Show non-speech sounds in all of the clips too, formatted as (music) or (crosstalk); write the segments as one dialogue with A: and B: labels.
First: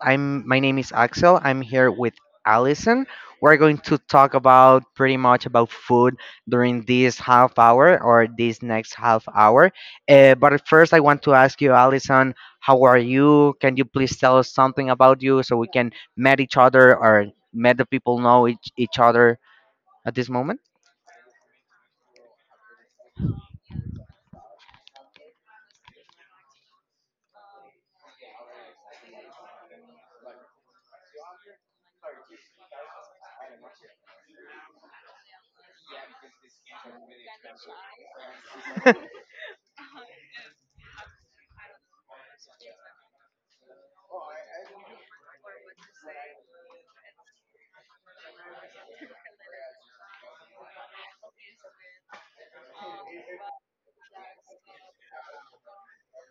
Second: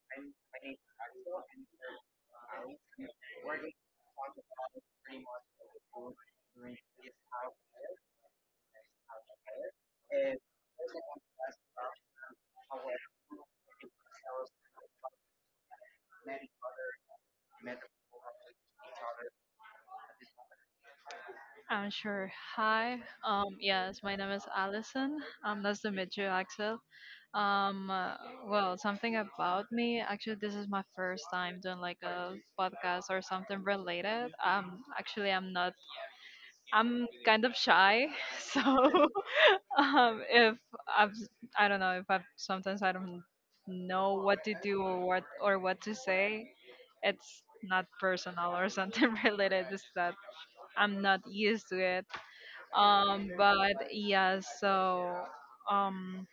A: I'm my name is Axel. I'm here with Allison. We're going to talk about pretty much about food during this half hour or this next half hour. But first, I want to ask you, Allison, how are you? Can you please tell us something about you so we can met each other or met the people know each other at this moment?
B: I'm sure. Hi. Yes, my name is Allison. Nice to meet you, Axel. Um, uh, well, something about me. Actually, this is my first time doing like a podcast or something related. Actually, I'm not. I'm kind of shy, (laughs) so (laughs) if I've, I don't know if I sometimes I don't know what to do or what to say. It's not personal or something (laughs) related. It's that I'm not used to it but yeah, so um,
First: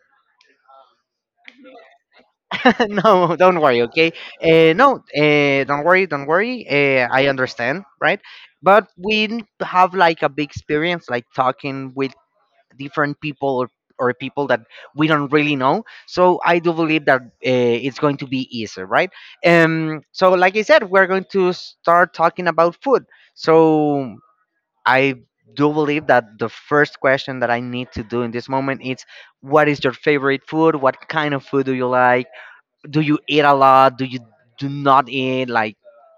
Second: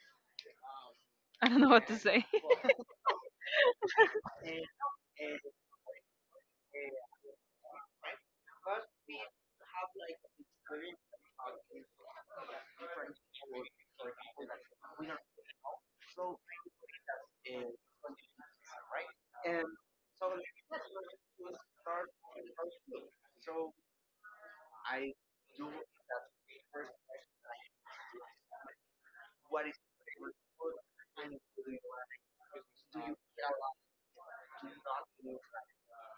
B: (laughs) I don't know what to say.
A: (laughs) No, don't worry, okay? No, don't worry, don't worry. I understand, right? But we have like a big experience, like talking with different people or people that we don't really know. So I do believe that it's going to be easier, right? Like I said, we're going to start talking about food. So I do believe that the first question that I need to do in this moment is what is your favorite food? What kind of food do you like? Do you eat a lot? Do you do not eat? Like,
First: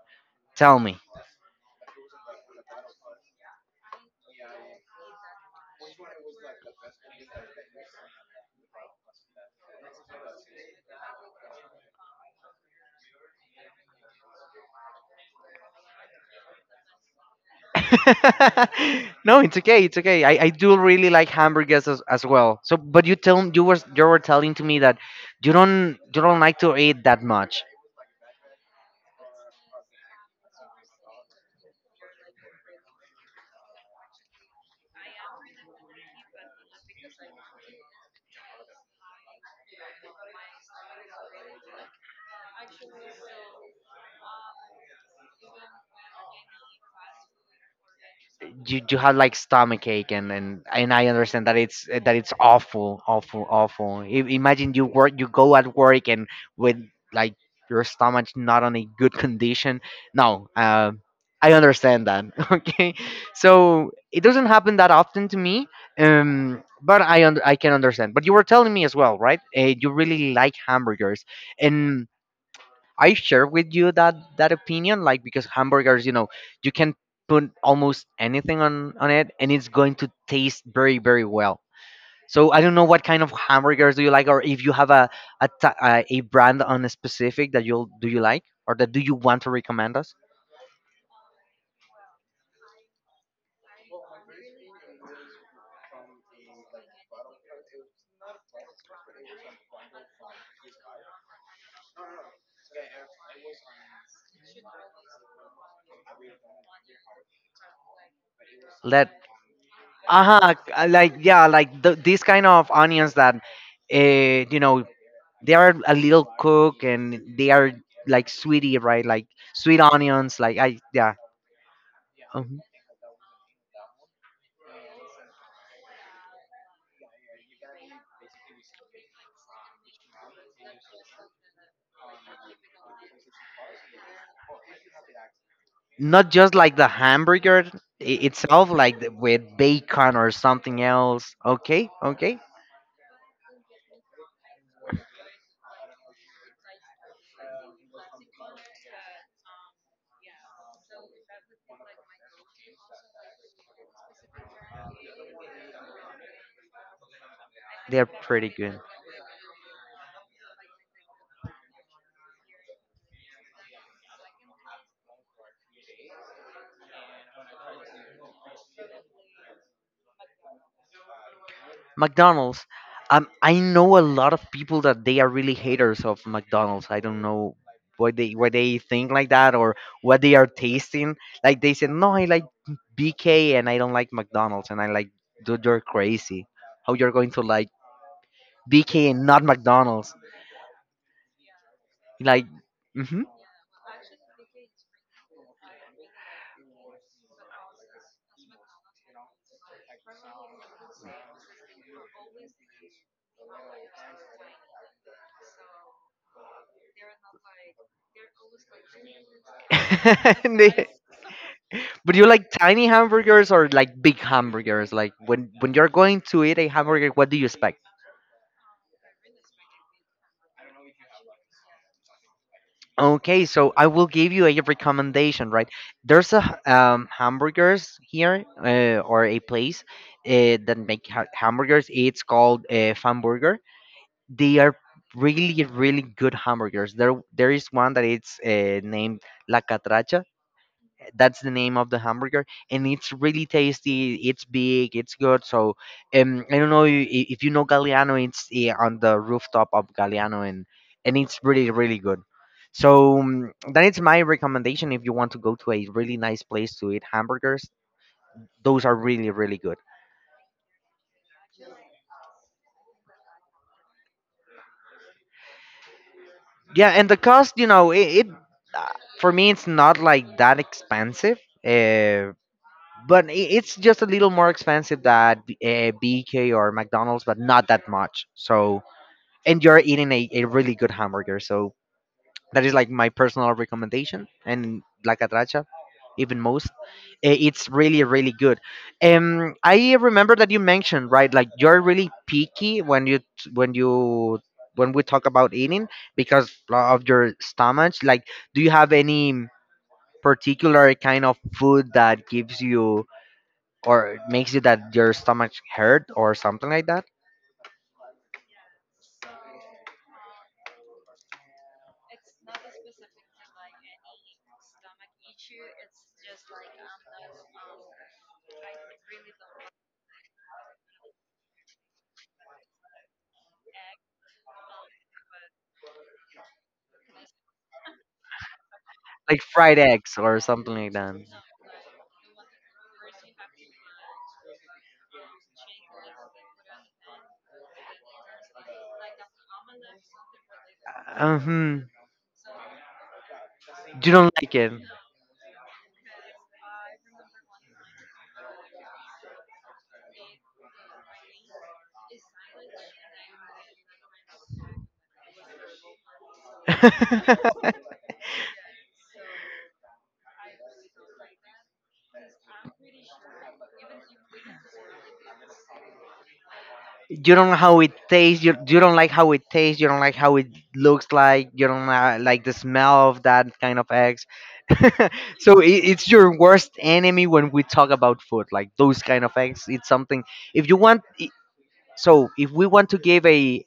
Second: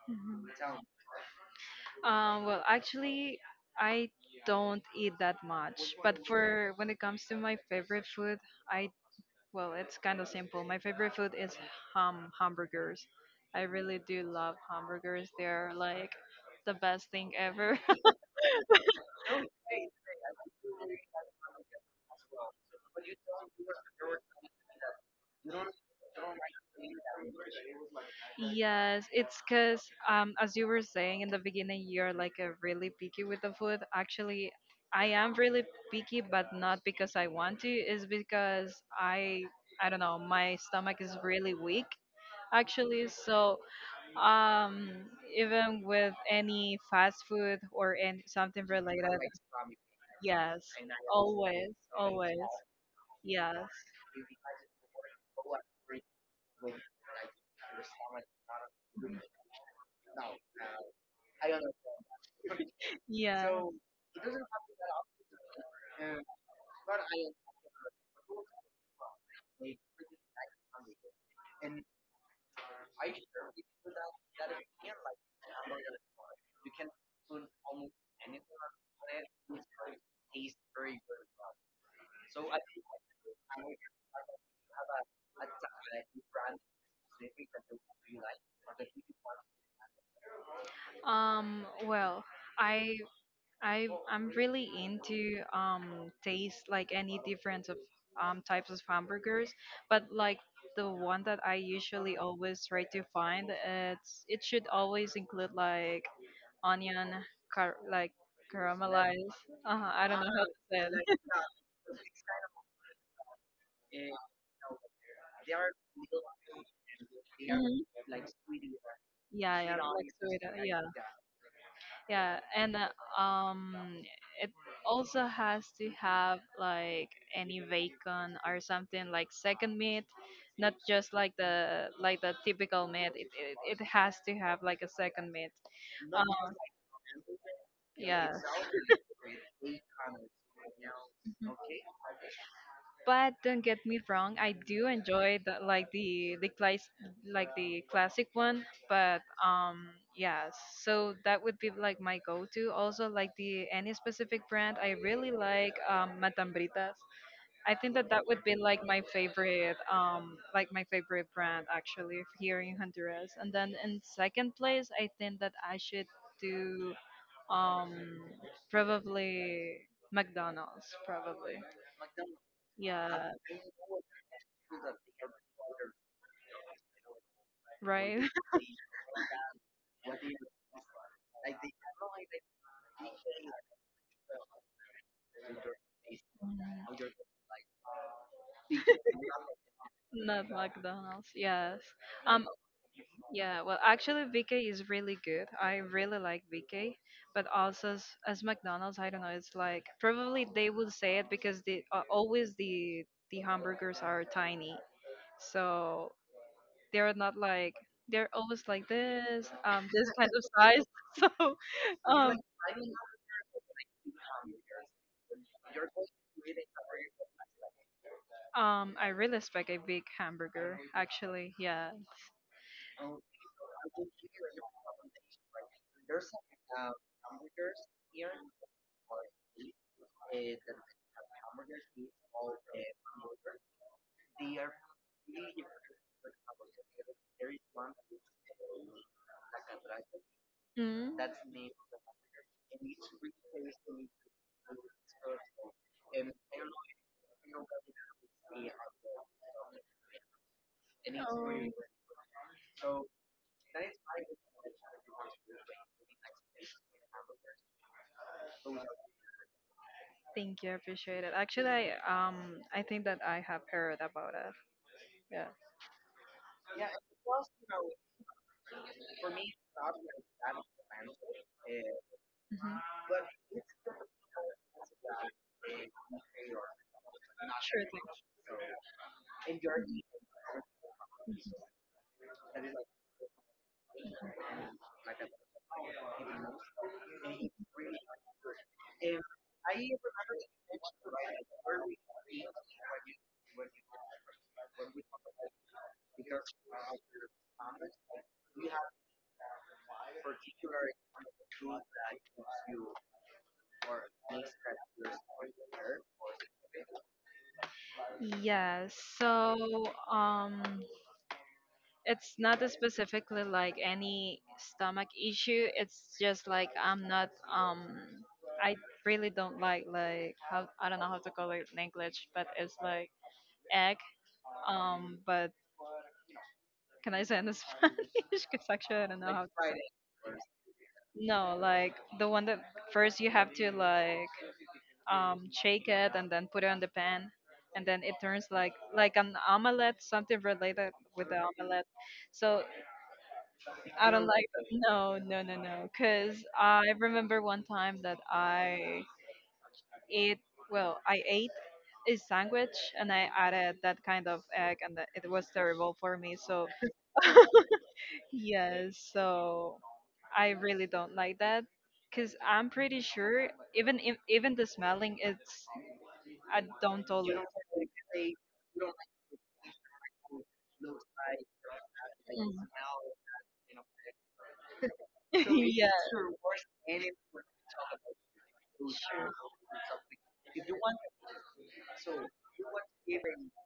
B: Mhm.
A: tell me.
B: Well, actually, I don't eat that much. But for when it comes to my favorite food, I well, it's kind of simple. My favorite food is hamburgers. I really do love hamburgers. They're like the best thing ever.
A: (laughs) No, it's okay. It's okay. I do really like hamburgers as well. So, but you were telling to me that you don't like to eat that much.
B: Yes, it's because, as you were saying in the beginning, you're like a really picky with the food. Actually, I am really picky, but not because I want to. It's because I, I don't know, my stomach is really weak. Actually, so um, even with any fast food or any something
A: You
B: related,
A: had like stomach ache, and,
B: yes,
A: and and I understand that
B: always,
A: it's
B: always,
A: awful, awful,
B: yes,
A: awful. Imagine you work, you go at work and with like your stomach not on a good condition. No, I understand that. (laughs) Okay,
B: yes.
A: so it doesn't happen that often to me, but I can understand. But you were telling me as well, right? You really like hamburgers and I share with you that that opinion, like because hamburgers, you know, you can put almost anything on it, and it's going to taste very very well. So I don't know what kind of hamburgers do you like, or if you have a brand on a specific that you like, or that do you want to recommend us?
B: Well, I I'm really into taste like any difference of types of hamburgers, but like the one that I usually always try to find, it should always include like onion, car like
A: Let
B: caramelized. I don't know how to
A: uh-huh,
B: say
A: like,
B: it.
A: yeah, like these kind of onions that you know, they are a little cook and they are
B: Mhm. (laughs)
A: like sweetie, right? Like
B: Yeah, yeah,
A: sweet
B: like sweet.
A: onions like I,
B: Yeah.
A: yeah.
B: Yeah,
A: Uh-huh.
B: and um, it also has to have like any bacon or something like second meat, not just like the typical meat. It has to have like a second meat.
A: Not just
B: Um,
A: like the hamburger
B: yeah.
A: itself, like with bacon or something else.
B: Mhm.
A: Okay,
B: (laughs)
A: okay,
B: But don't get me wrong, I do enjoy the, like the class like the classic one. But yeah, so that would be like my go-to. Also like the any specific brand, I really like Matambritas. I think
A: they're
B: that that would
A: pretty
B: be
A: good.
B: like my favorite brand actually here in Honduras. And then in second place, I think that I should do um probably McDonald's probably.
A: McDonald's.
B: Yeah,
A: I know a lot of people that they are really haters of McDonald's. I don't know
B: right.
A: why they think like that or what they are tasting. Like they said, no, I like BK and I don't like McDonald's, and I like, dude, you're crazy. How you're going to like BK and not McDonald's?
B: Not McDonald's. Yes.
A: Like,
B: Um.
A: mm-hmm.
B: Yeah. Well, actually, BK is really good. I really like BK, but also as McDonald's, I don't know. It's like probably they would say it because the always the hamburgers are tiny, so they're not like they're always like this kind of size. (laughs)
A: (laughs)
B: So
A: But you
B: um
A: like tiny hamburgers or like big hamburgers? Like when you're going to eat a hamburger, what do you expect?
B: I really expect a big hamburger actually. Yeah.
A: Okay, so I will give you a recommendation, right? There's a hamburgers here or a place that make hamburgers. It's called Famburger. They are really really good hamburgers. There is one that it's named La Catracha.
B: Mm.
A: That's the name of the hamburger, and it's really tasty. It's big, it's good. So, I don't know if you know Galliano. It's eh, on the rooftop of Galliano, and it's really
B: Oh.
A: really good. So that is my recommendation. If you want to go to a really nice place to eat hamburgers, those are really really good.
B: Thank you, I appreciate it. Actually, um I think that I have heard about it. Yeah.
A: Yeah, and the cost, you know, it uh, for me it's not like that expensive. Uh,
B: Hmm.
A: but it's just a little more expensive than BK or McDonald's, but not
B: Sure
A: that much. So, and you're eating a really good hamburger. So that is like my personal recommendation. And La Catracha, even most, eh, it's really really good. I remember that you mentioned right, like you're really picky when you when we talk about eating because of your stomach. Like, do you have any particular kind of food that gives you? Or it makes you that your stomach hurt or something like that,
B: thing. Yes. So it's not specifically like any stomach issue. It's just like I really don't like how I don't know how to call it in English, but it's like egg. But can I say in (laughs) Spanish? Because actually I don't know
A: like
B: how to say
A: fried
B: it.
A: eggs or something like that?
B: No, like the one that first you have to shake it, and then put it on the pan, and then it turns like an omelette, something related with the
A: Um,
B: omelette. So
A: you
B: I don't
A: don't
B: like
A: like
B: that.
A: it.
B: No, no, no, no. Because I remember one time that ate, well, I ate a sandwich and I added that kind of egg, and it was terrible for me. So,
A: (laughs)
B: yes, so I really don't like that. Cause I'm pretty sure even if, even the smelling it's I don't
A: You
B: tolerate.
A: don't know how it tastes, you don't like how it tastes, you don't like how it looks like, you don't like the
B: Mhm.
A: smell of that kind of eggs. (laughs)
B: (laughs)
A: So,
B: Yeah,
A: it's your worst enemy when we talk about food. Like those kind of eggs, it's something if you want I- so if we want to give a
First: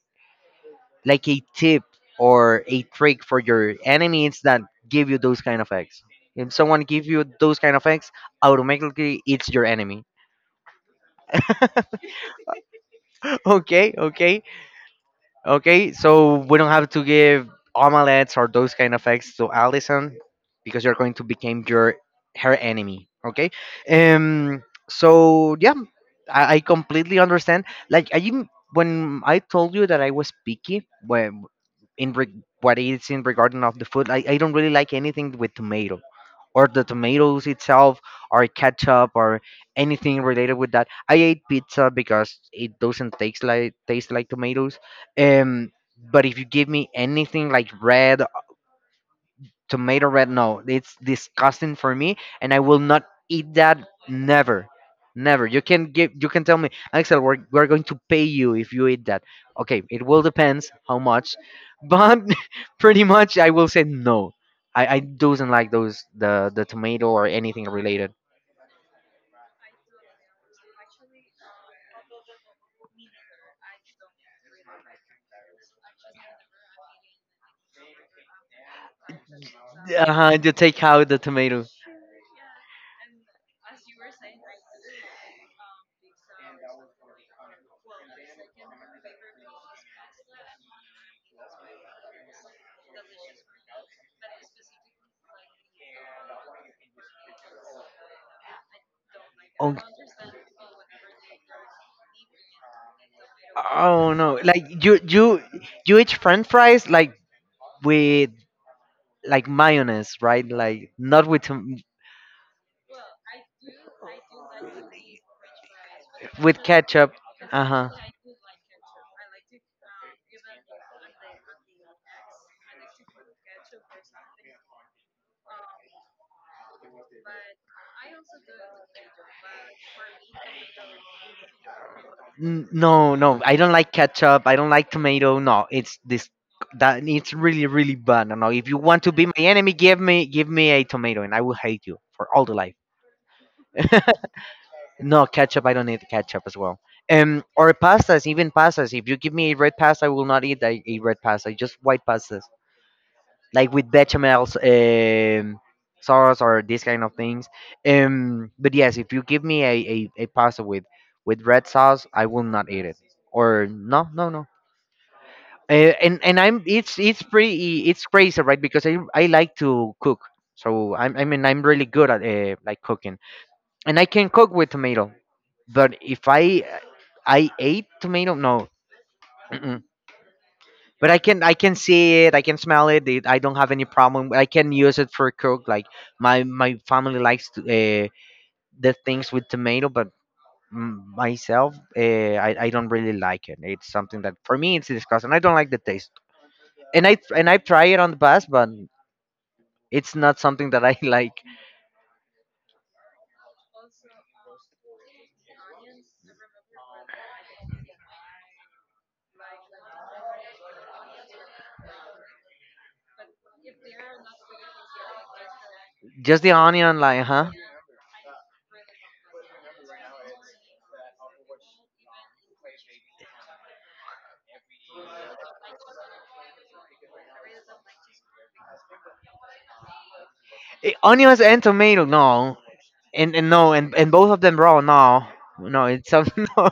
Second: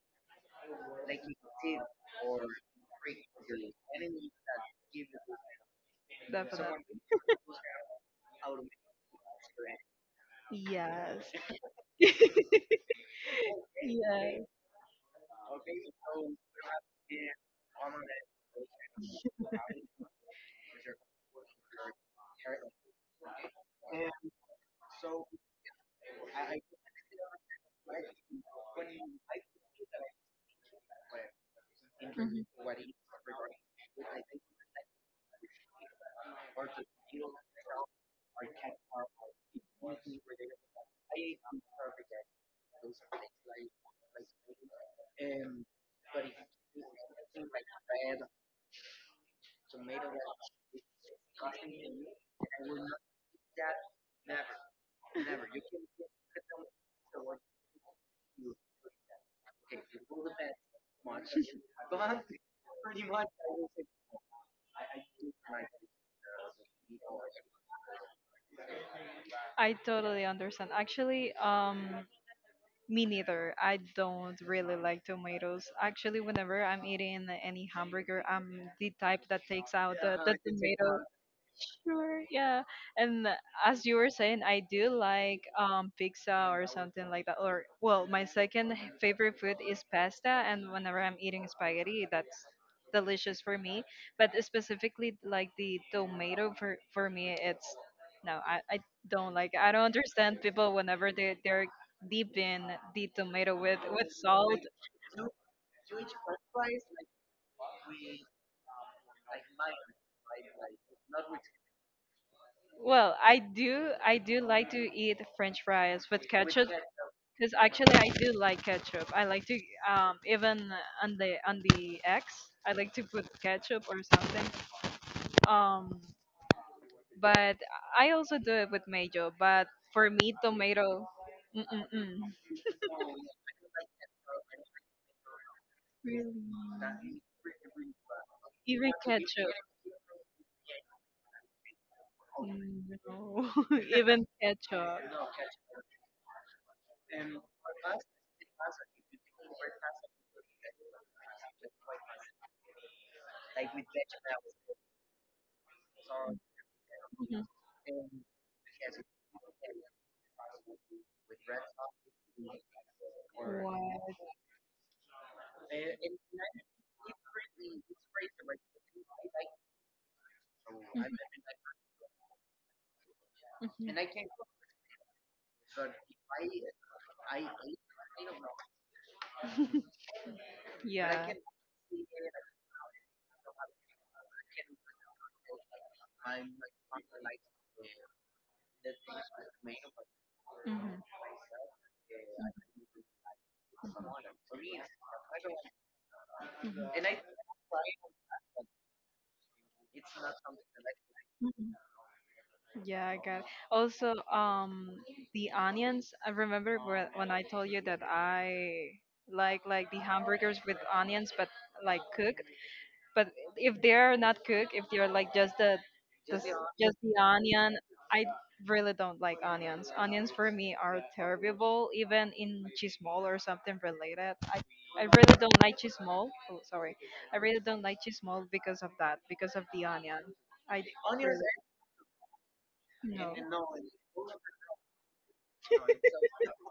A: like a tip or a trick for your enemies that give you those kind of eggs, if someone give you those kind of eggs, automatically it's your enemy.
B: yes,
A: (laughs) Okay, okay.
B: yes.
A: Okay, so we don't have to give omelets or those kind of eggs to Allison because you're going to become your her enemy. Okay. So yeah, I completely understand. Like I even when I told you that I was picky, when
B: Mhm.
A: what is in regarding of the food, I don't really like anything with tomato or the tomatoes itself or ketchup or anything related with that. I ate pizza because it doesn't taste like tomatoes. Um, but if you give me anything like red, tomato red, no, it's disgusting for me and I will not eat that, never, never. You can tell me, Axel, we're going to pay you if you eat that. Okay, it will depends how much, but (laughs) pretty much I will say no. I doesn't like those, the tomato or anything related.
B: I totally understand. Actually, me neither. I don't really like tomatoes. Actually, whenever I'm eating any hamburger, I'm the type that takes out the
A: Uh-huh, you take
B: tomato.
A: out the tomato.
B: Sure, yeah. And as you were saying, I do like pizza or something like that. Or well, my second favorite food is pasta, and whenever I'm eating spaghetti, that's delicious for me. But specifically, like the tomato for me, it's no, I don't like. I
A: Oh,
B: don't understand people whenever they're deep in the tomato with
A: oh no,
B: salt.
A: like you eat french fries like with like mayonnaise, right? Like not with
B: Well, I do like to eat French fries with
A: with
B: ketchup.
A: ketchup.
B: Because
A: Uh huh.
B: actually, I do like ketchup. I like to even on the X, I like to put ketchup or something. Um, but I also do it with mayo. But for me, tomato, mm-mm-mm.
A: No, no, I don't like ketchup, I don't like tomato, no, it's this,
B: Really,
A: that it's really really bad. No, no, if you
B: even
A: want to be my
B: ketchup,
A: enemy, give me a tomato and I will hate you for all the life.
B: no, (laughs) even ketchup.
A: No ketchup, I don't eat ketchup as well. Um, or pastas, even pastas, if you give me a red pasta I will not eat a red pasta, just white pastas like with bechamels, sauce, or these kind of
B: Mhm.
A: things. But yes, if you give me a pasta with red sauce, I will not eat it. Or no,
B: Wow.
A: no, no. And I'm it's pretty, it's crazy, right? Because I like to cook, so I'm I mean I'm really good at like cooking,
B: Mhm. Mhm.
A: and I can cook with tomato. But if I I ate tomato, no. (clears throat) But
B: Yeah.
A: I can see it. I can smell it. I don't have any problem. I can use it for cook. Like my family likes to, the things with tomato, but mm, myself I
B: Mhm.
A: don't really like it. It's something that for me it's disgusting, I don't like the taste,
B: Mhm.
A: and I try it on the past, but it's not something that I (laughs) like.
B: Mhm. Yeah, I got it. Also, the onions. I remember when I told you that I like the hamburgers with onions, but like cooked. But if they're not cooked, if they're like the
A: Just the
B: s- just
A: onion
B: the
A: like, huh?
B: onion, I really don't like onions, for me, are terrible even in chismol or something related, I really don't like chismol. Oh, sorry. I really don't like chismol because of that, because of the onion. I
A: Eh,
B: really,
A: onions and tomato, no, and, and
B: no.
A: no and, and both of them raw, no, no, it's something. (laughs)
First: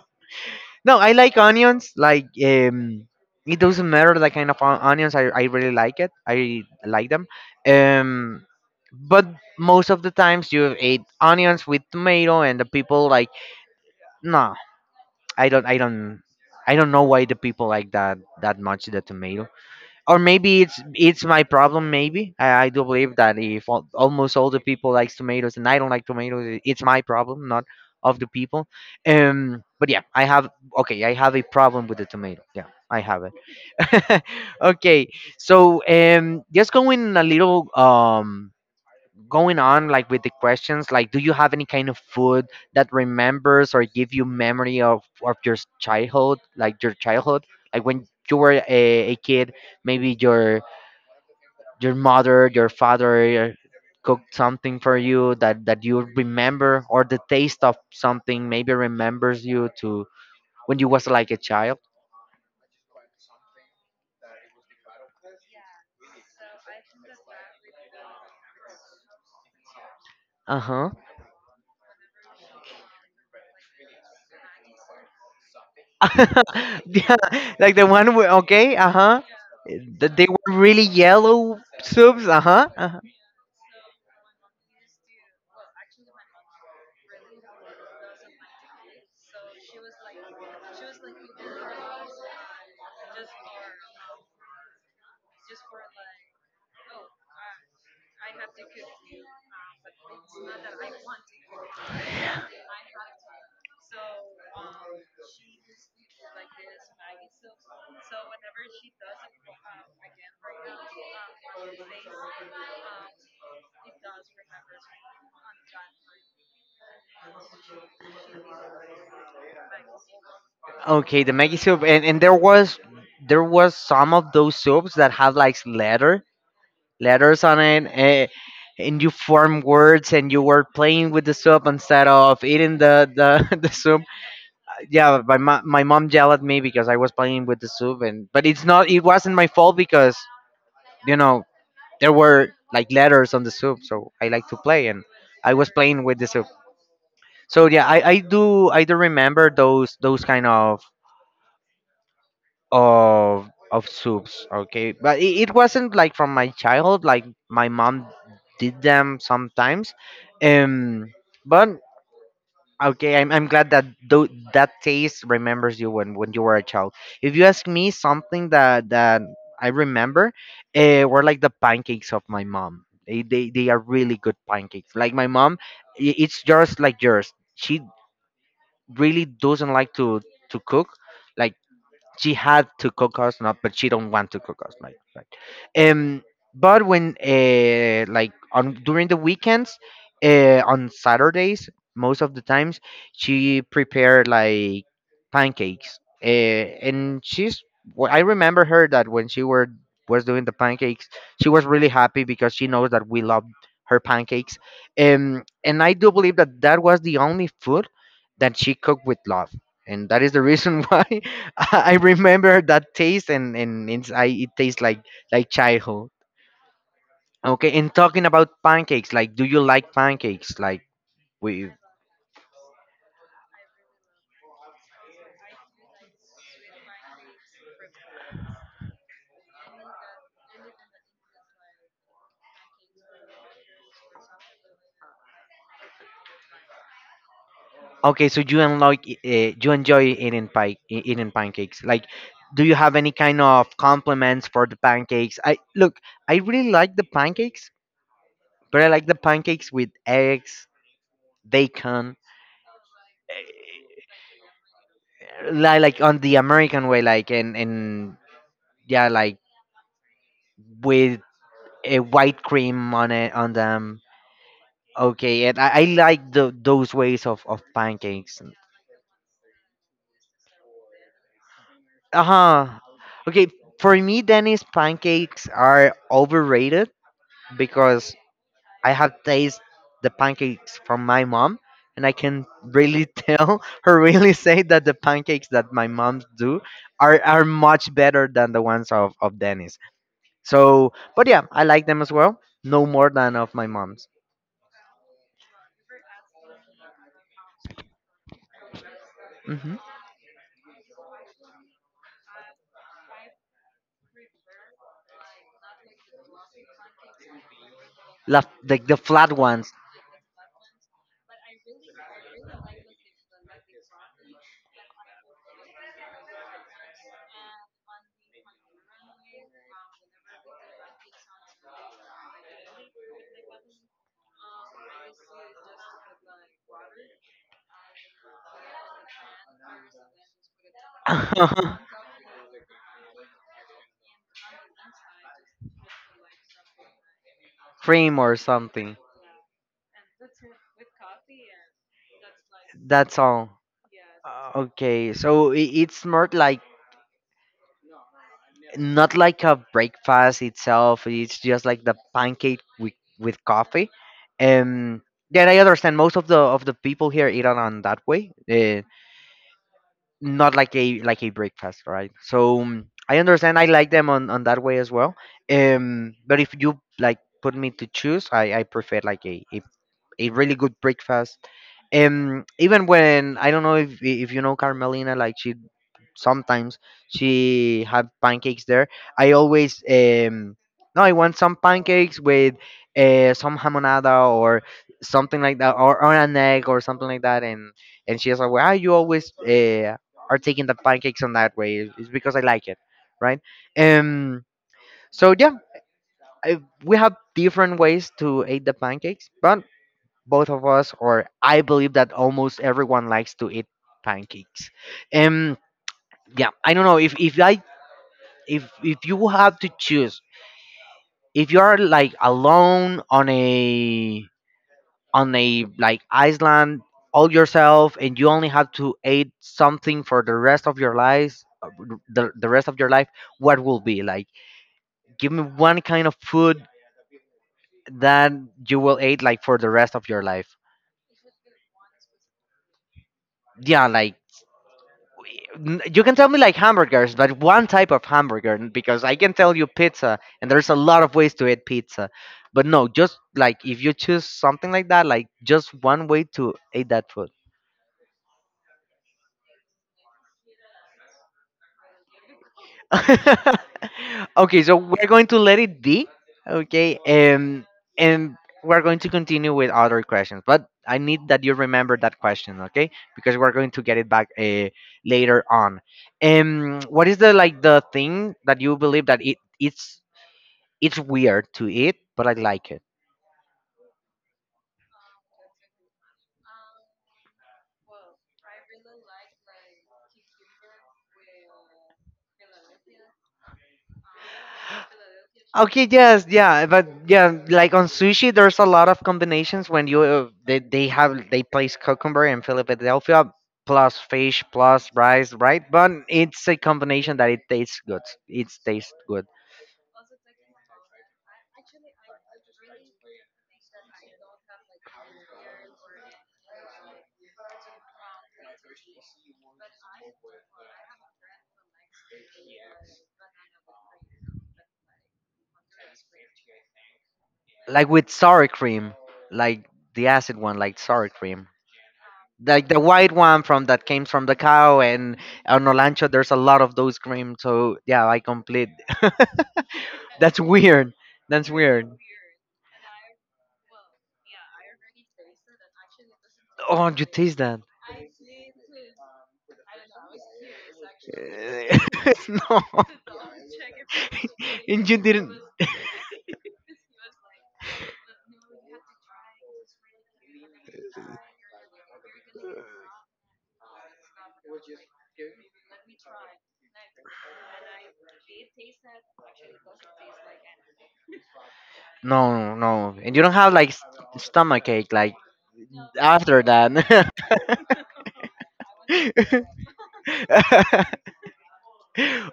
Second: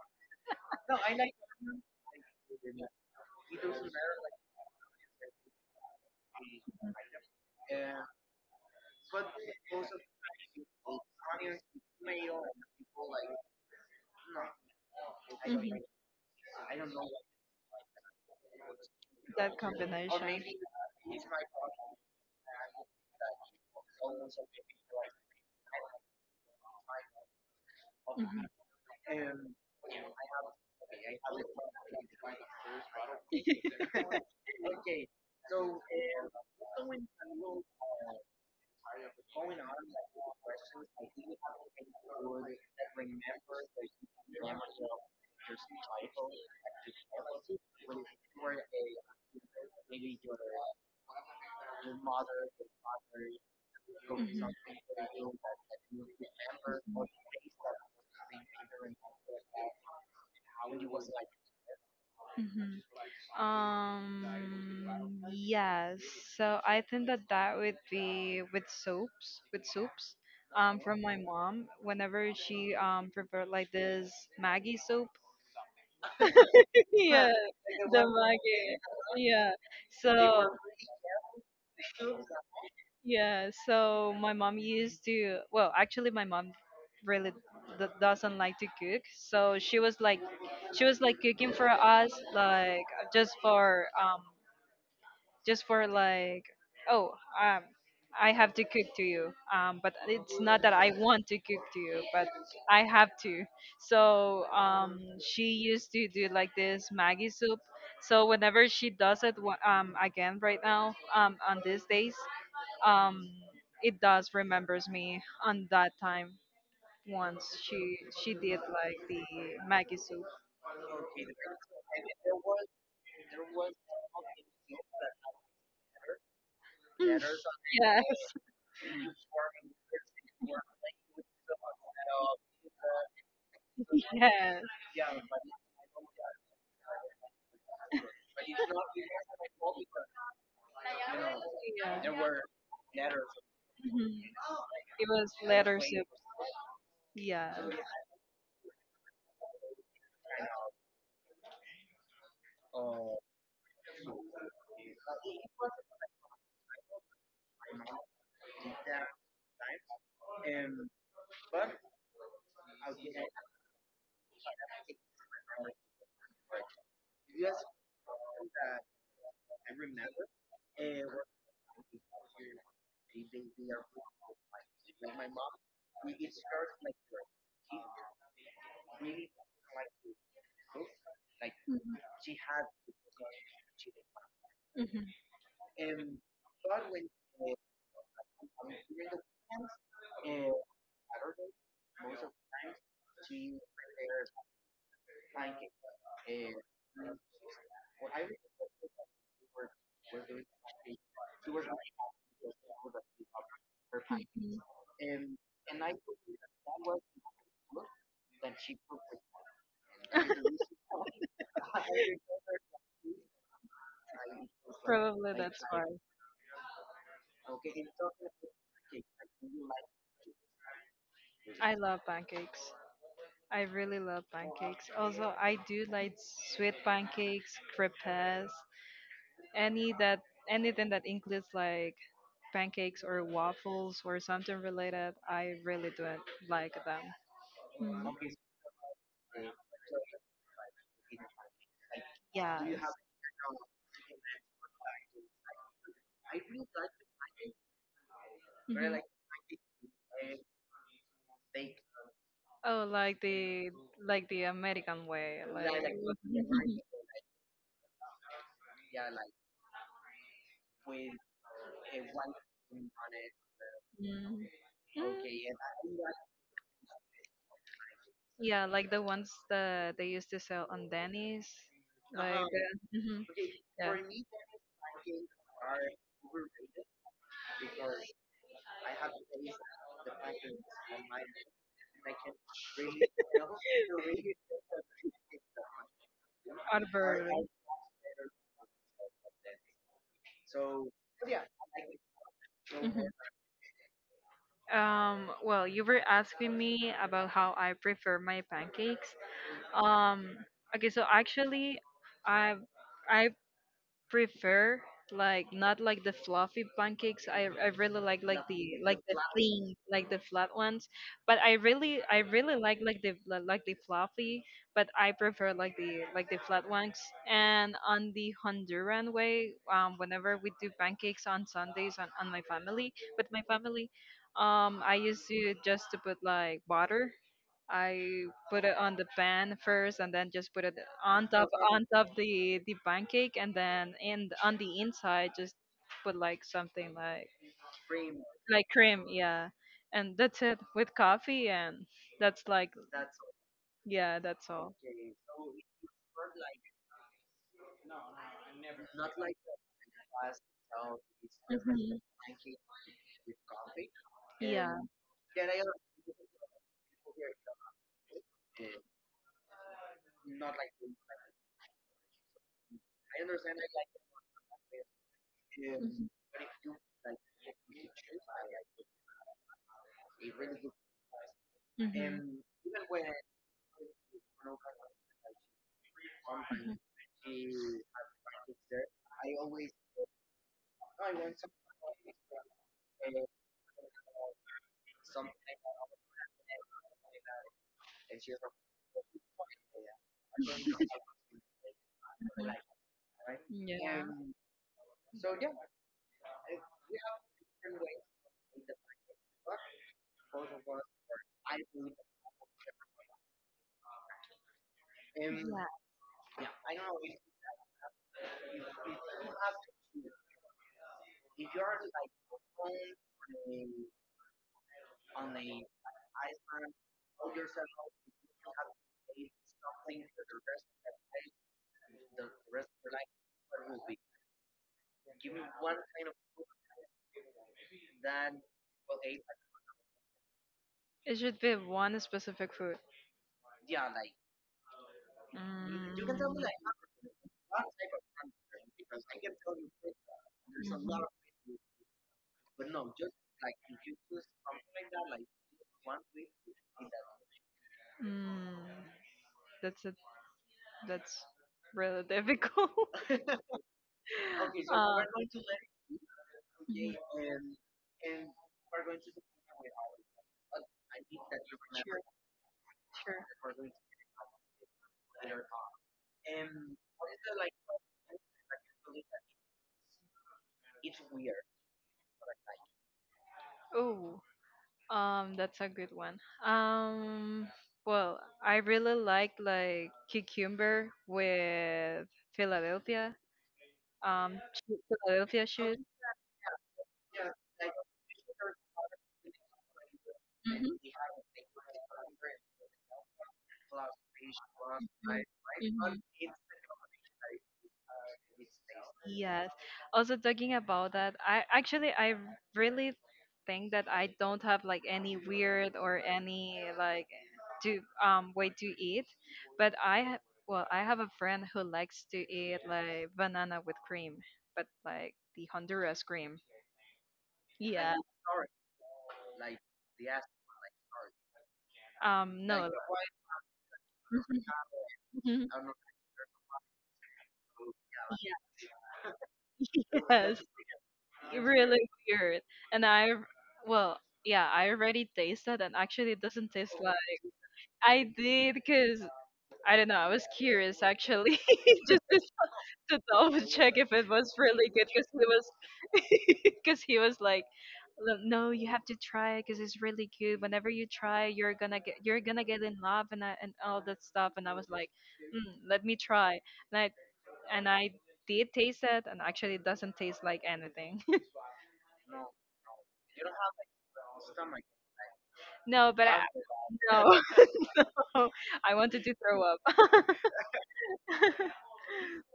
A: No, I like onions. Like it doesn't matter the kind of onions. I really like it. I like them. Um, but most of the times you eat onions with tomato, and the people like no. I don't. I
B: Mhm.
A: don't. I don't know why the people like that much the tomato.
B: That
A: Or
B: combination.
A: maybe it's my problem. Maybe I do believe that if almost all the people likes tomatoes and I don't like tomatoes, it's my problem, not of the
B: Mhm.
A: people. But yeah, I have a problem with the tomato. Yeah, I have it. (laughs) Okay, so just going a little going on like with the questions, like, do you have any kind of food that remembers or give you memory of your childhood, like your childhood, like when you were a kid, maybe your mother, your father cooked
B: Mhm.
A: something for you that you remember, or the taste of something maybe remembers you to when you was like a child?
B: Mhm. Um, yes. So I think that that would be with soups, with soups.
A: Uh-huh.
B: From my mom, whenever she prepared like this Maggie soup,
A: (laughs)
B: (laughs)
A: Yeah,
B: yeah,
A: like the
B: like the
A: one where,
B: Maggie.
A: okay, uh-huh,
B: Yeah.
A: that they
B: So
A: were really yellow soups. Uh-huh.
B: yeah, so my mom used to. Well, actually, my mom really doesn't like to cook. So she was like cooking for us, like just for like, oh, um I have to cook to you, but it's not that I want to cook to you, but I have to. So she used to do like this Maggie soup. So whenever she does it again right now, on these days, um it does remembers me on that time once she did like the Maggie soup.
A: Okay, the Maggie soup, and there was some of those soups that have like
B: (laughs) Yes.
A: letters on it, eh,
B: (laughs)
A: and you form words, and you were playing with the soup instead of eating (laughs) the soup.
B: Yes, yeah.
A: Yeah, my mom yelled at me because I was playing with the soup, and but it wasn't my fault because you know there
B: Yeah.
A: were like letters on the soup, so
B: Mhm.
A: I like to play, and
B: It was
A: I was
B: letter
A: playing
B: soup.
A: with the soup.
B: Yeah.
A: So yeah, I do remember those kind of soups. Okay, but it wasn't like from my childhood, like my mom did them sometimes. um but okay, I'm glad that that taste remembers you when you were a child. If you ask me something that I remember, were like the pancakes of my mom. They are really good pancakes. Like my mom, it's just like yours, she really doesn't like to cook. Like,
B: Mhm,
A: she had to cook us, not but she don't want to cook us, right,
B: mhm,
A: right. um but when, like on during the weekends, on Saturdays most of the times she prepared like pancakes, and I remember her that when she were was doing the pancakes, she was really happy because she knows that we love her pancakes.
B: mhm.
A: And I do believe that that was the only food that she cooked with love, and that is the reason (laughs) why (laughs) I remember that taste. And it tastes like
B: Probably
A: like
B: that's why.
A: childhood. Okay, and talking about pancakes, like, do you like pancakes? Like, we
B: I love pancakes. I really love pancakes. Also, I do like sweet pancakes, crepes, any that anything that includes like pancakes or waffles or something related. I really do like them.
A: okay,
B: Mhm.
A: so you enjoy eating pancakes. Like,
B: Yeah.
A: do you have any kind of compliments for the pancakes? I really like the pancakes, but I
B: Mhm.
A: like the pancakes with eggs, bacon,
B: Oh, like the American way, like.
A: like on the American way, like, and yeah, like with a white cream on them.
B: Mhm. Mm.
A: Okay, and
B: (laughs)
A: I like the those ways of pancakes.
B: Yeah, like the ones that they used to sell on Denny's, like,
A: Uh-huh. Okay,
B: yeah,
A: for me, Dennis, pancakes are overrated because I have tasted the pancakes from my mom, and I can really (laughs) tell her really say that the pancakes that my mom do are,
B: Arborg.
A: are much better than the ones of Dennis. So, but yeah, I like them as well. No
B: Mhm.
A: more than of my mom's.
B: Well, you were asking me about how I prefer my pancakes.
A: Mm-hmm.
B: Um, okay, so actually, I I prefer like, not like the fluffy pancakes. I really like
A: Like the,
B: like
A: the
B: the
A: flat ones.
B: thin, like the flat ones. But I really like the fluffy, but I prefer like the flat ones. And on the Honduran way, whenever we do pancakes on Sundays, on my family with my family, I used to just to put like butter. I put it on the pan first, and then just put it on top,
A: (laughs)
B: the pancake, and then in on the inside just put like something
A: Cream or
B: like
A: something.
B: cream, yeah, and that's it with coffee, and that's like,
A: That's all.
B: yeah, that's all.
A: Okay, so it's more like not like a breakfast itself. It's just like the
B: Mhm.
A: pancake with coffee.
B: Yeah.
A: Um, yeah, I understand. Most of the people here eat it on that way. Not like a breakfast, right? So I understand. I like them on that way as well.
B: Mhm.
A: But if you like put me to choose, I prefer like a really good breakfast.
B: Mhm. Mhm.
A: Even when I don't know if you know Carmelina, like sometimes she have pancakes there. I always no, I want some pancakes with some hamonada or something like that, or an egg or something like that. And she's like, "Why you always are taking the pancakes on that way? It's because I
B: Mhm.
A: like it, right?"
B: Yeah.
A: Um. So yeah, I, we have different ways to eat the pancakes, but both of us, or I believe that almost everyone likes to eat pancakes. Um,
B: Yeah.
A: yeah, I don't know if I if you have to choose, if you are like alone on a like island all yourself, and you only have to eat something for the rest of your life, the rest of your life, what will be like? Give me one kind of food that you will eat like for the rest of your life.
B: It should be one specific food.
A: Yeah, like
B: Mm.
A: you can tell me like hamburgers, but one type of hamburger, because I can tell you pizza, and there's a lot of ways to eat pizza. But no, just like if you choose something like that, like just one way to eat that food.
B: Mm. That's it. That's really (laughs) difficult.
A: (laughs) Okay, so
B: Uh,
A: we're going to let it be. Okay,
B: mhm,
A: and we're going to continue with other questions, but I need that you remember
B: sure,
A: that question, okay?
B: sure.
A: Because we're going to get it back, later on. What is the like the thing that you believe that it's weird to eat, but I like it.
B: Oh, that's a good one. Um, well, I really like cucumber with Philadelphia, Philadelphia cheese.
A: Okay, yes, yeah, but yeah, like on sushi, there's a lot of combinations when you they,
B: Mm-hmm, mm-hmm.
A: they have they place cucumber and Philadelphia plus fish plus rice, right? But it's a combination that it tastes good. It tastes good,
B: Yes. Also talking about that, I really think that I don't have like any weird or any like to way to eat, but I Well, I have a friend who likes to eat like banana with cream, but like the Honduras cream.
A: like
B: Yeah.
A: with sour cream, like the acid one, like sour cream, like
B: No.
A: the white one from that came from the
B: (laughs)
A: cow. And on Olancho, there's a lot of those cream. So yeah, I
B: Yeah.
A: complete.
B: (laughs)
A: That's
B: Yes.
A: weird. That's
B: Really
A: weird.
B: weird. And I, well, yeah, I already tasted, and actually it doesn't taste
A: Oh,
B: like.
A: you taste that?
B: I did because I don't know. I was curious actually, (laughs) just
A: (laughs) No.
B: to double check if it was
A: (laughs)
B: really good
A: And you
B: because he
A: didn't.
B: was (laughs) because he was like, "Look, no, you have to try because it's really good. Whenever you try, you're gonna get, in love, and and all that stuff." And I was like, mm, let me try. And I did taste it, and actually it doesn't taste like anything.
A: No, no, no. And you don't have like stomach ache like
B: No, but I
A: after that.
B: no, (laughs) I wanted to throw up.
A: (laughs)
B: (laughs)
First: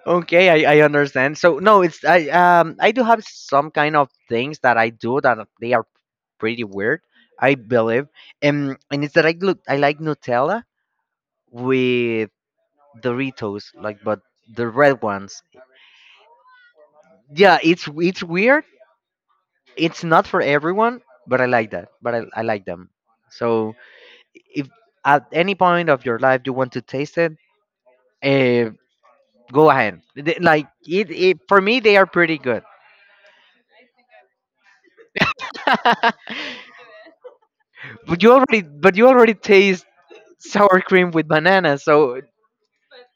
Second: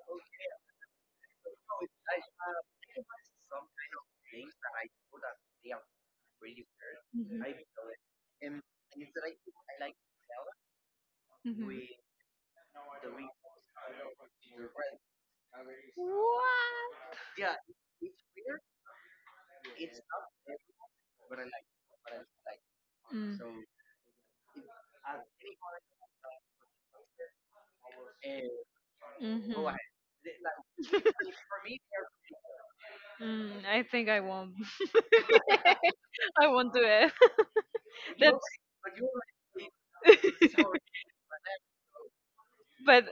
A: Okay, I understand. So no, it's I do have some kind of things that I do that they are pretty weird,
B: Mhm,
A: I believe. And it's that I like Nutella
B: mhm.
A: with Doritos, like but the red ones.
B: What?
A: Yeah, it's weird. It's not for everyone, but I like that. But I like them.
B: Mm.
A: So if at any point of your life you want to taste it, eh,
B: Mhm.
A: go ahead. Like it for me they are pretty good.
B: Mm, I think I won't.
A: (laughs)
B: I won't do it.
A: But
B: (laughs)
A: you
B: That's
A: already but you already taste sour cream with banana, so
B: But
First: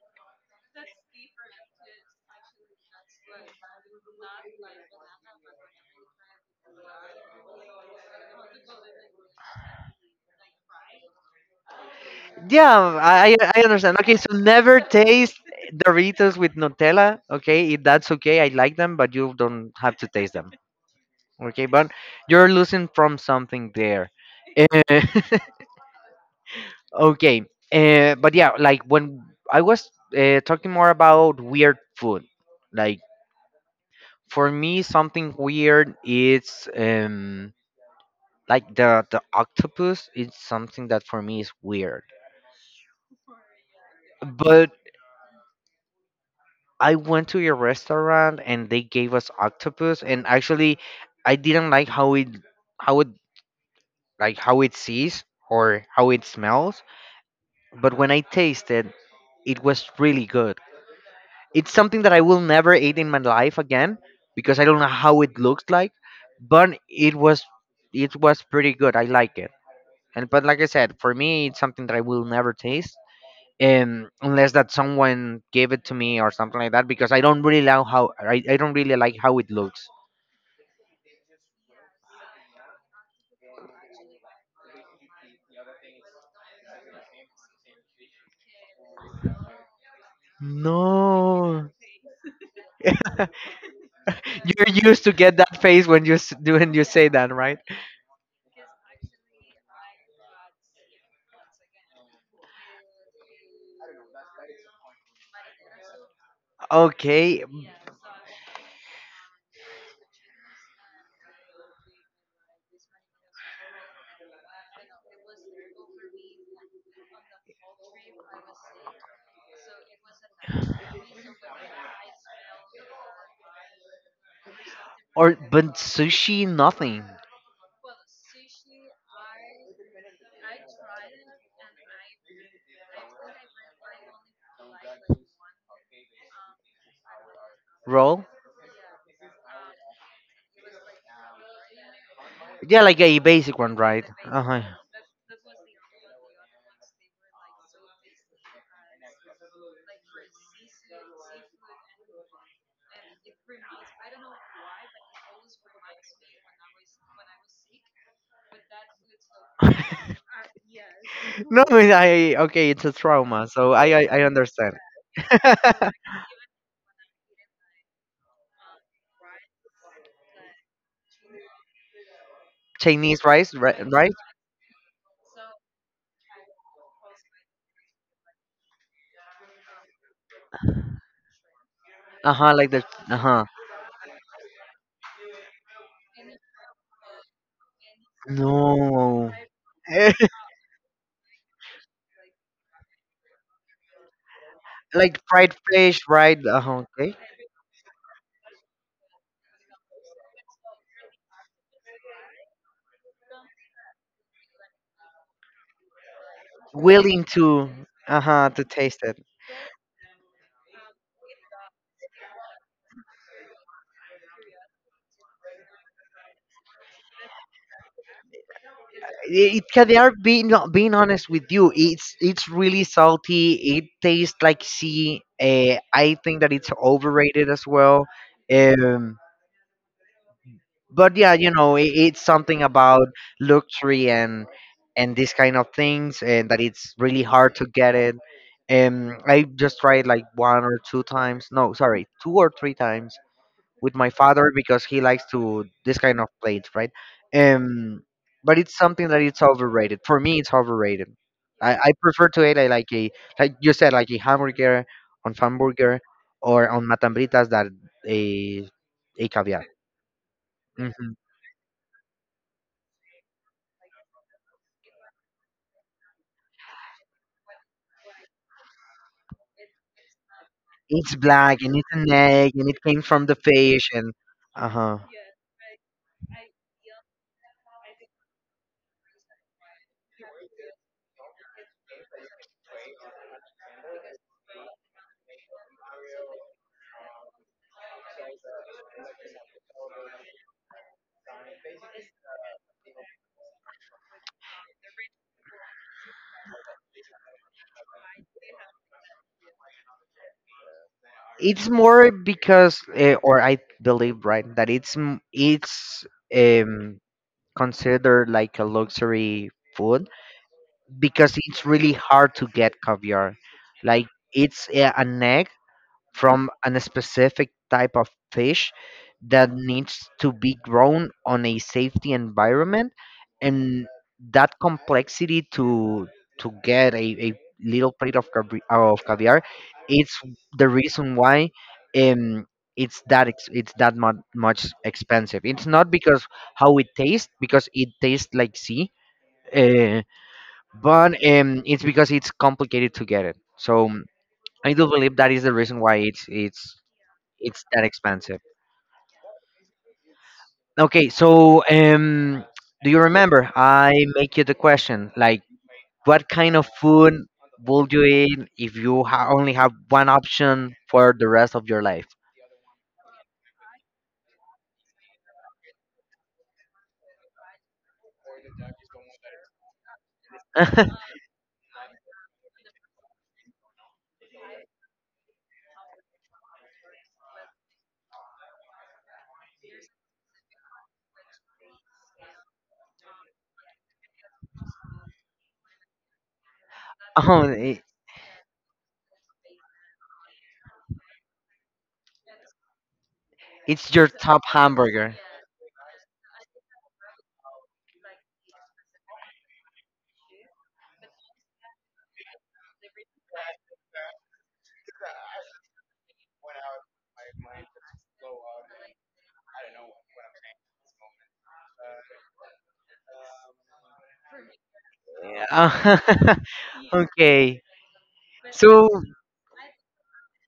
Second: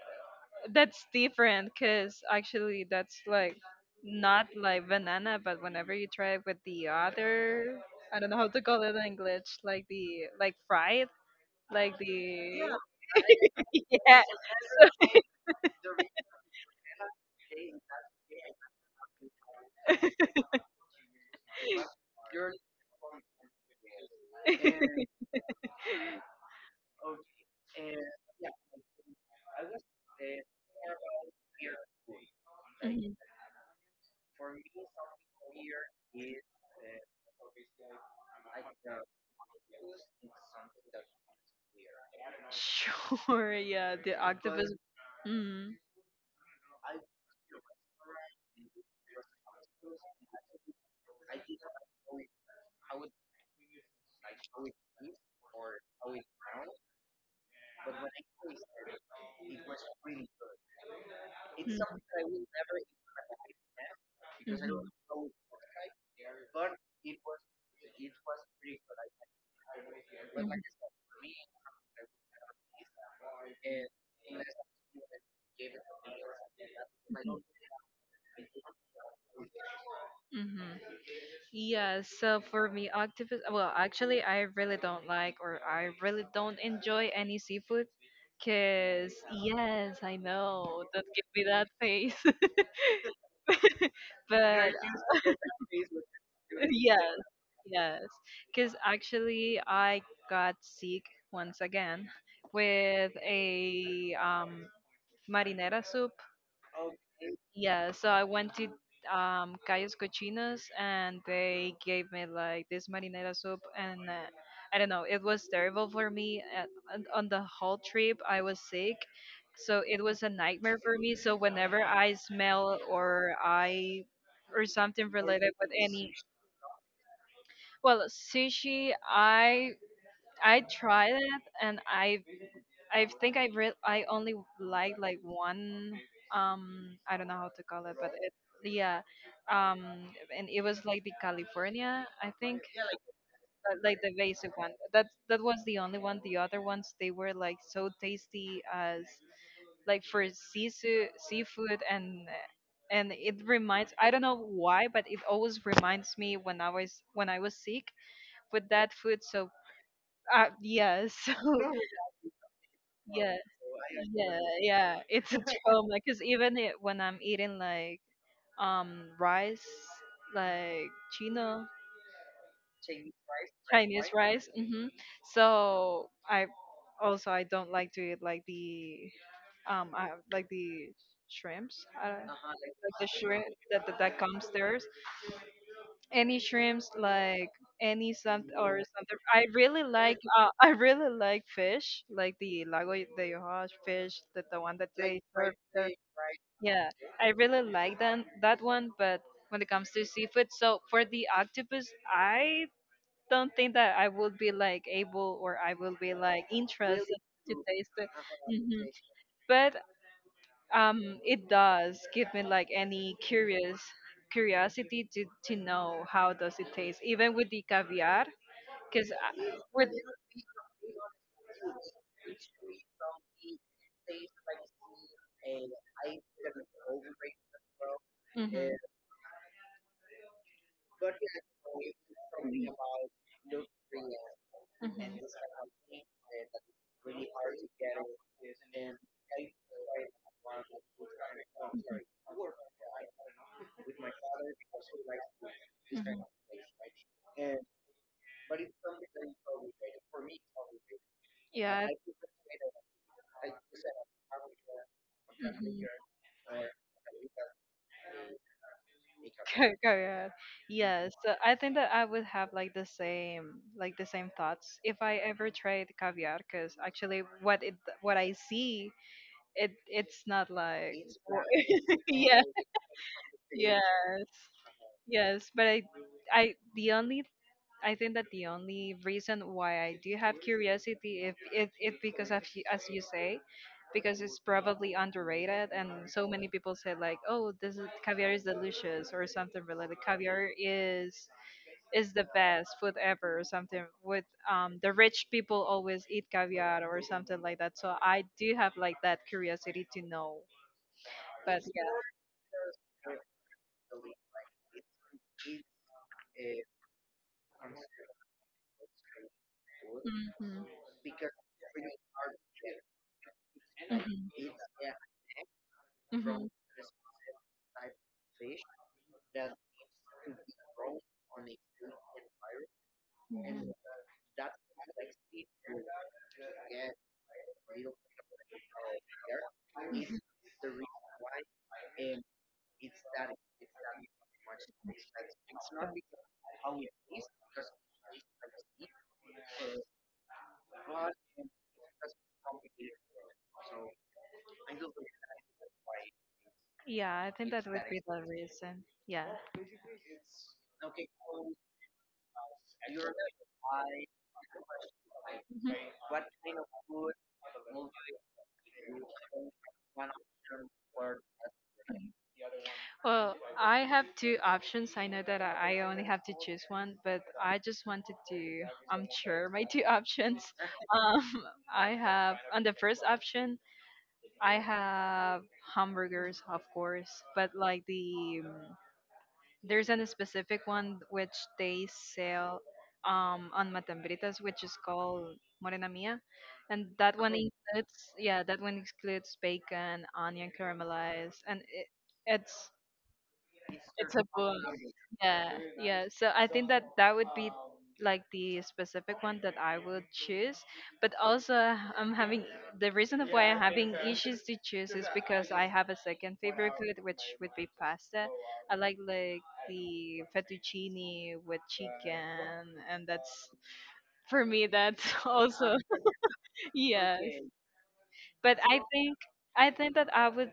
B: that's different because actually that's like not like banana, but whenever you try it with the other, I don't know how to call it in English, like the like fried, like the,
A: yeah, I understand. Okay,
B: yeah.
A: so never taste Doritos with Nutella. Okay, if that's okay. I like them, but you don't have to taste them. Okay, but you're losing from something there.
B: (laughs)
A: (laughs) Okay, but yeah, like when I was talking more about weird food, like
B: Mhm.
A: for me something weird is like the octopus is something that for me is weird.
B: Sure, yeah, the octopus.
A: But.
B: Mm-hmm.
A: I went to a restaurant and they gave us octopus, and actually, I didn't like how it how it sees or how it smells. But when I tasted, it was really good. It's something that I will never eat in my life again because I don't know how it looks like, but it was pretty good. I like it. And but like I said, for me, it's something that I will never taste, unless that someone gave it to me or something like that because I don't really like how I don't really like how it looks.
B: Mm-hmm. Yeah, so for me, octopus, well, actually, I really don't like or I really don't enjoy any seafood. Because, yes, I know, don't give me that
A: No,
B: face.
A: (laughs) you're
B: (laughs) But,
A: used to get that face when you s- do
B: (laughs)
A: when you say
B: yes,
A: that, right?
B: yes. Because actually, I got sick once again with a marinara soup.
A: Okay,
B: Yeah, so I went to Calles Cochinos and they gave me like this marinara soup and I don't know, it was terrible for me and on the whole trip I was sick. So it was a nightmare for me. So whenever I smell or something
A: or
B: related with
A: but
B: any
A: sushi nothing
B: well, sushi, I tried it and I think I only like one I don't know how to call it but
A: roll.
B: it yeah um and it was like the California I think
A: Yeah, like a basic one,
B: like
A: right?
B: the
A: Uh
B: basic
A: huh.
B: one that was the only one the other ones they were like so tasty as like for sisu seafood and it reminds I don't know why but it always reminds me when I was sick with that food so yeah (laughs) so
A: No, I, okay, it's a
B: yeah.
A: trauma, so I
B: Yeah, (laughs)
A: understand.
B: yeah, it's a (laughs)
A: (laughs)
B: trauma because even it, when I'm eating like rice, like Chino
A: Chinese rice, ri-
B: Chinese
A: right?
B: rice, so I also I don't like to eat like the like the shrimps, I, don't-
A: Uh huh, like the
B: like the
A: uh
B: shrimp
A: huh.
B: that comes there. Any shrimps, like any some or something.
A: No, (laughs)
B: I really like fish, like the lago de Hoja fish, that the one that
A: like
B: they serve
A: fried
B: there.
A: fish, right? Uh huh.
B: Yeah,
A: Okay,
B: I really like that one, but when it comes to seafood, so for the octopus, I don't think that I would be like able or I will be like interested
A: willing
B: to
A: to
B: taste it.
A: uh huh to
B: Hmm.
A: taste it.
B: But it does give me like any curious curiosity to know how does it taste, even with the caviar, because
A: It, it
B: with
A: they are being honest with you. It's really salty. It tastes like sea. I think that it's overrated as well.
B: mhm,
A: Um. But yeah, it's something about luxury and
B: mhm,
A: these kind of things, and that it's really hard to get it, and I just tried like one or two times, no sorry, two or three times with my father because he likes to this kind
B: mhm,
A: of plates, right? um but it's something that it's overrated. For me it's overrated. i,
B: yeah,
A: I prefer to eat like a, like you said, like a hamburger, on
B: mhm.
A: hamburger or on matambritas, that a a caviar.
B: Cor- Correct.
A: Mm-hmm.
B: Yes, so I think that I would have like the same thoughts if I ever tried caviar because actually what it what I see it it's not like
A: It's black and it's
B: (laughs)
A: an
B: yeah,
A: egg and it came from the
B: yes,
A: fish and uh huh.
B: yes, but I the only I think that the only reason why I do have curiosity if because of, you- as you say, because it's probably underrated and so many people say like, oh, this is, caviar is delicious or something related. Caviar is the best food ever or something. With the rich people always eat caviar or something like that. So I do have like that curiosity to know. But
A: It's
B: yeah.
A: more because, or I believe, right, that it's um considered like a luxury food
B: Mhm.
A: because it's really hard to get caviar. Like, it's an egg
B: Mhm.
A: from a specific type of fish that needs to be grown on a safety environment,
B: Mhm.
A: and that complexity to get a little plate of caviar, it's the reason why, um it's that much expensive. It's not because how it tastes because it tastes like sea, uh, but it's because it's complicated to get it, so I do believe that is the reason why it's it's
B: Yeah, I think that
A: it's
B: would
A: that
B: be the
A: expensive.
B: reason. Yeah.
A: Okay, so do you remember I make you the question like
B: Mhm.
A: what kind of food would you eat if you only have one option for the rest of your life?
B: Well, I have two options. I know that I only have to choose one, but I just wanted to share my two options.
A: (laughs) Oh,
B: Um, (laughs) I have on the first option, I have hamburgers, of course, but like the there's a specific one which they sell on Matambritas, which is called Morena Mia, and that one okay,
A: i-
B: includes yeah, that one includes bacon, onion caramelized, and it, it's
A: it's your
B: it's a
A: top
B: boom,
A: hamburger.
B: yeah, yeah, so I think that that would be like the specific one that I would choose, but also I'm having the reason of why I'm having issues to choose is because I have a second favorite food which would be pasta. I like the fettuccine with chicken and that's for me that's (laughs) also
A: Yeah. (laughs)
B: yes
A: Okay.
B: but I
A: So
B: think I think that I would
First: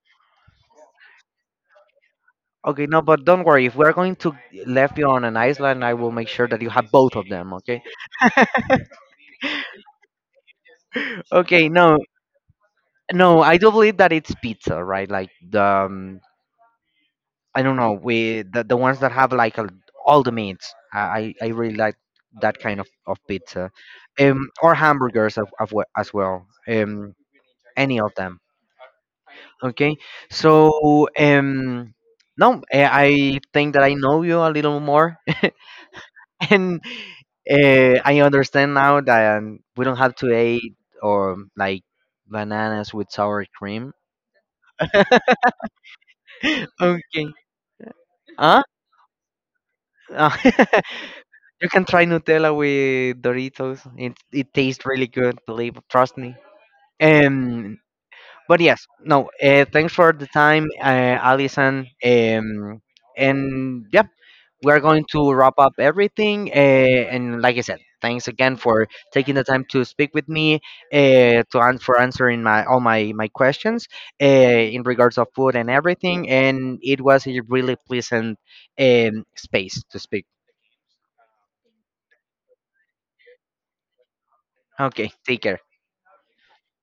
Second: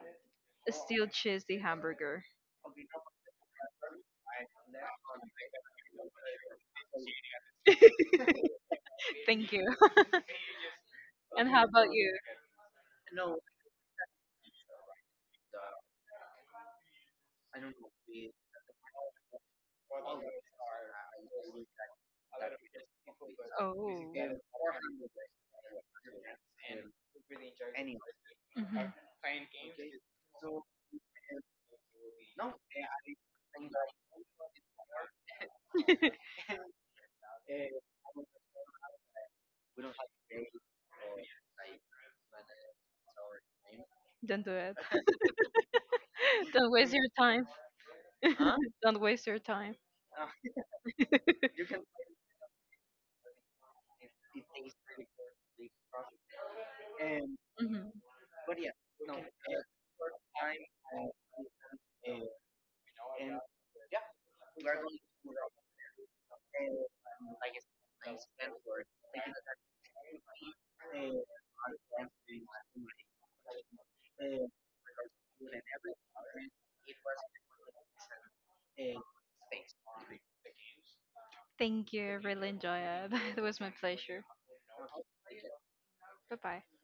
B: still choose the hamburger.
A: okay, no, but don't worry. If we're going to left you on an island, I will make sure that you have both of them. Okay.
B: (laughs) Thank you. (laughs) And how
A: Okay.
B: about
A: No, no, I do believe that it's pizza, right? Like the I don't know, the ones that have like all the meats. I really like that kind
B: you?
A: of pizza, or hamburgers as well. Any of them.
B: Mhm.
A: Okay, so no, I think that I know you a little more, (laughs) and I understand now that we don't have to eat or like bananas with sour cream.
B: Don't do it.
A: (laughs)
B: (laughs) Don't waste your
A: Okay,
B: time.
A: huh?
B: (laughs) Don't waste your time.
A: Uh, (laughs) you can try Nutella with Doritos. It tastes really good, believe trust me. Um,
B: Mhm.
A: but yes, no. Thanks for the time, Alison. And yep, we are going to wrap up everything. And like I said, thanks again for taking the time to speak with me, for answering my all my my questions, in regards of food and everything. And it was a really pleasant space to speak.
B: Thank you. Really enjoy it. (laughs) It was my pleasure.
A: Okay, take care.
B: Bye bye.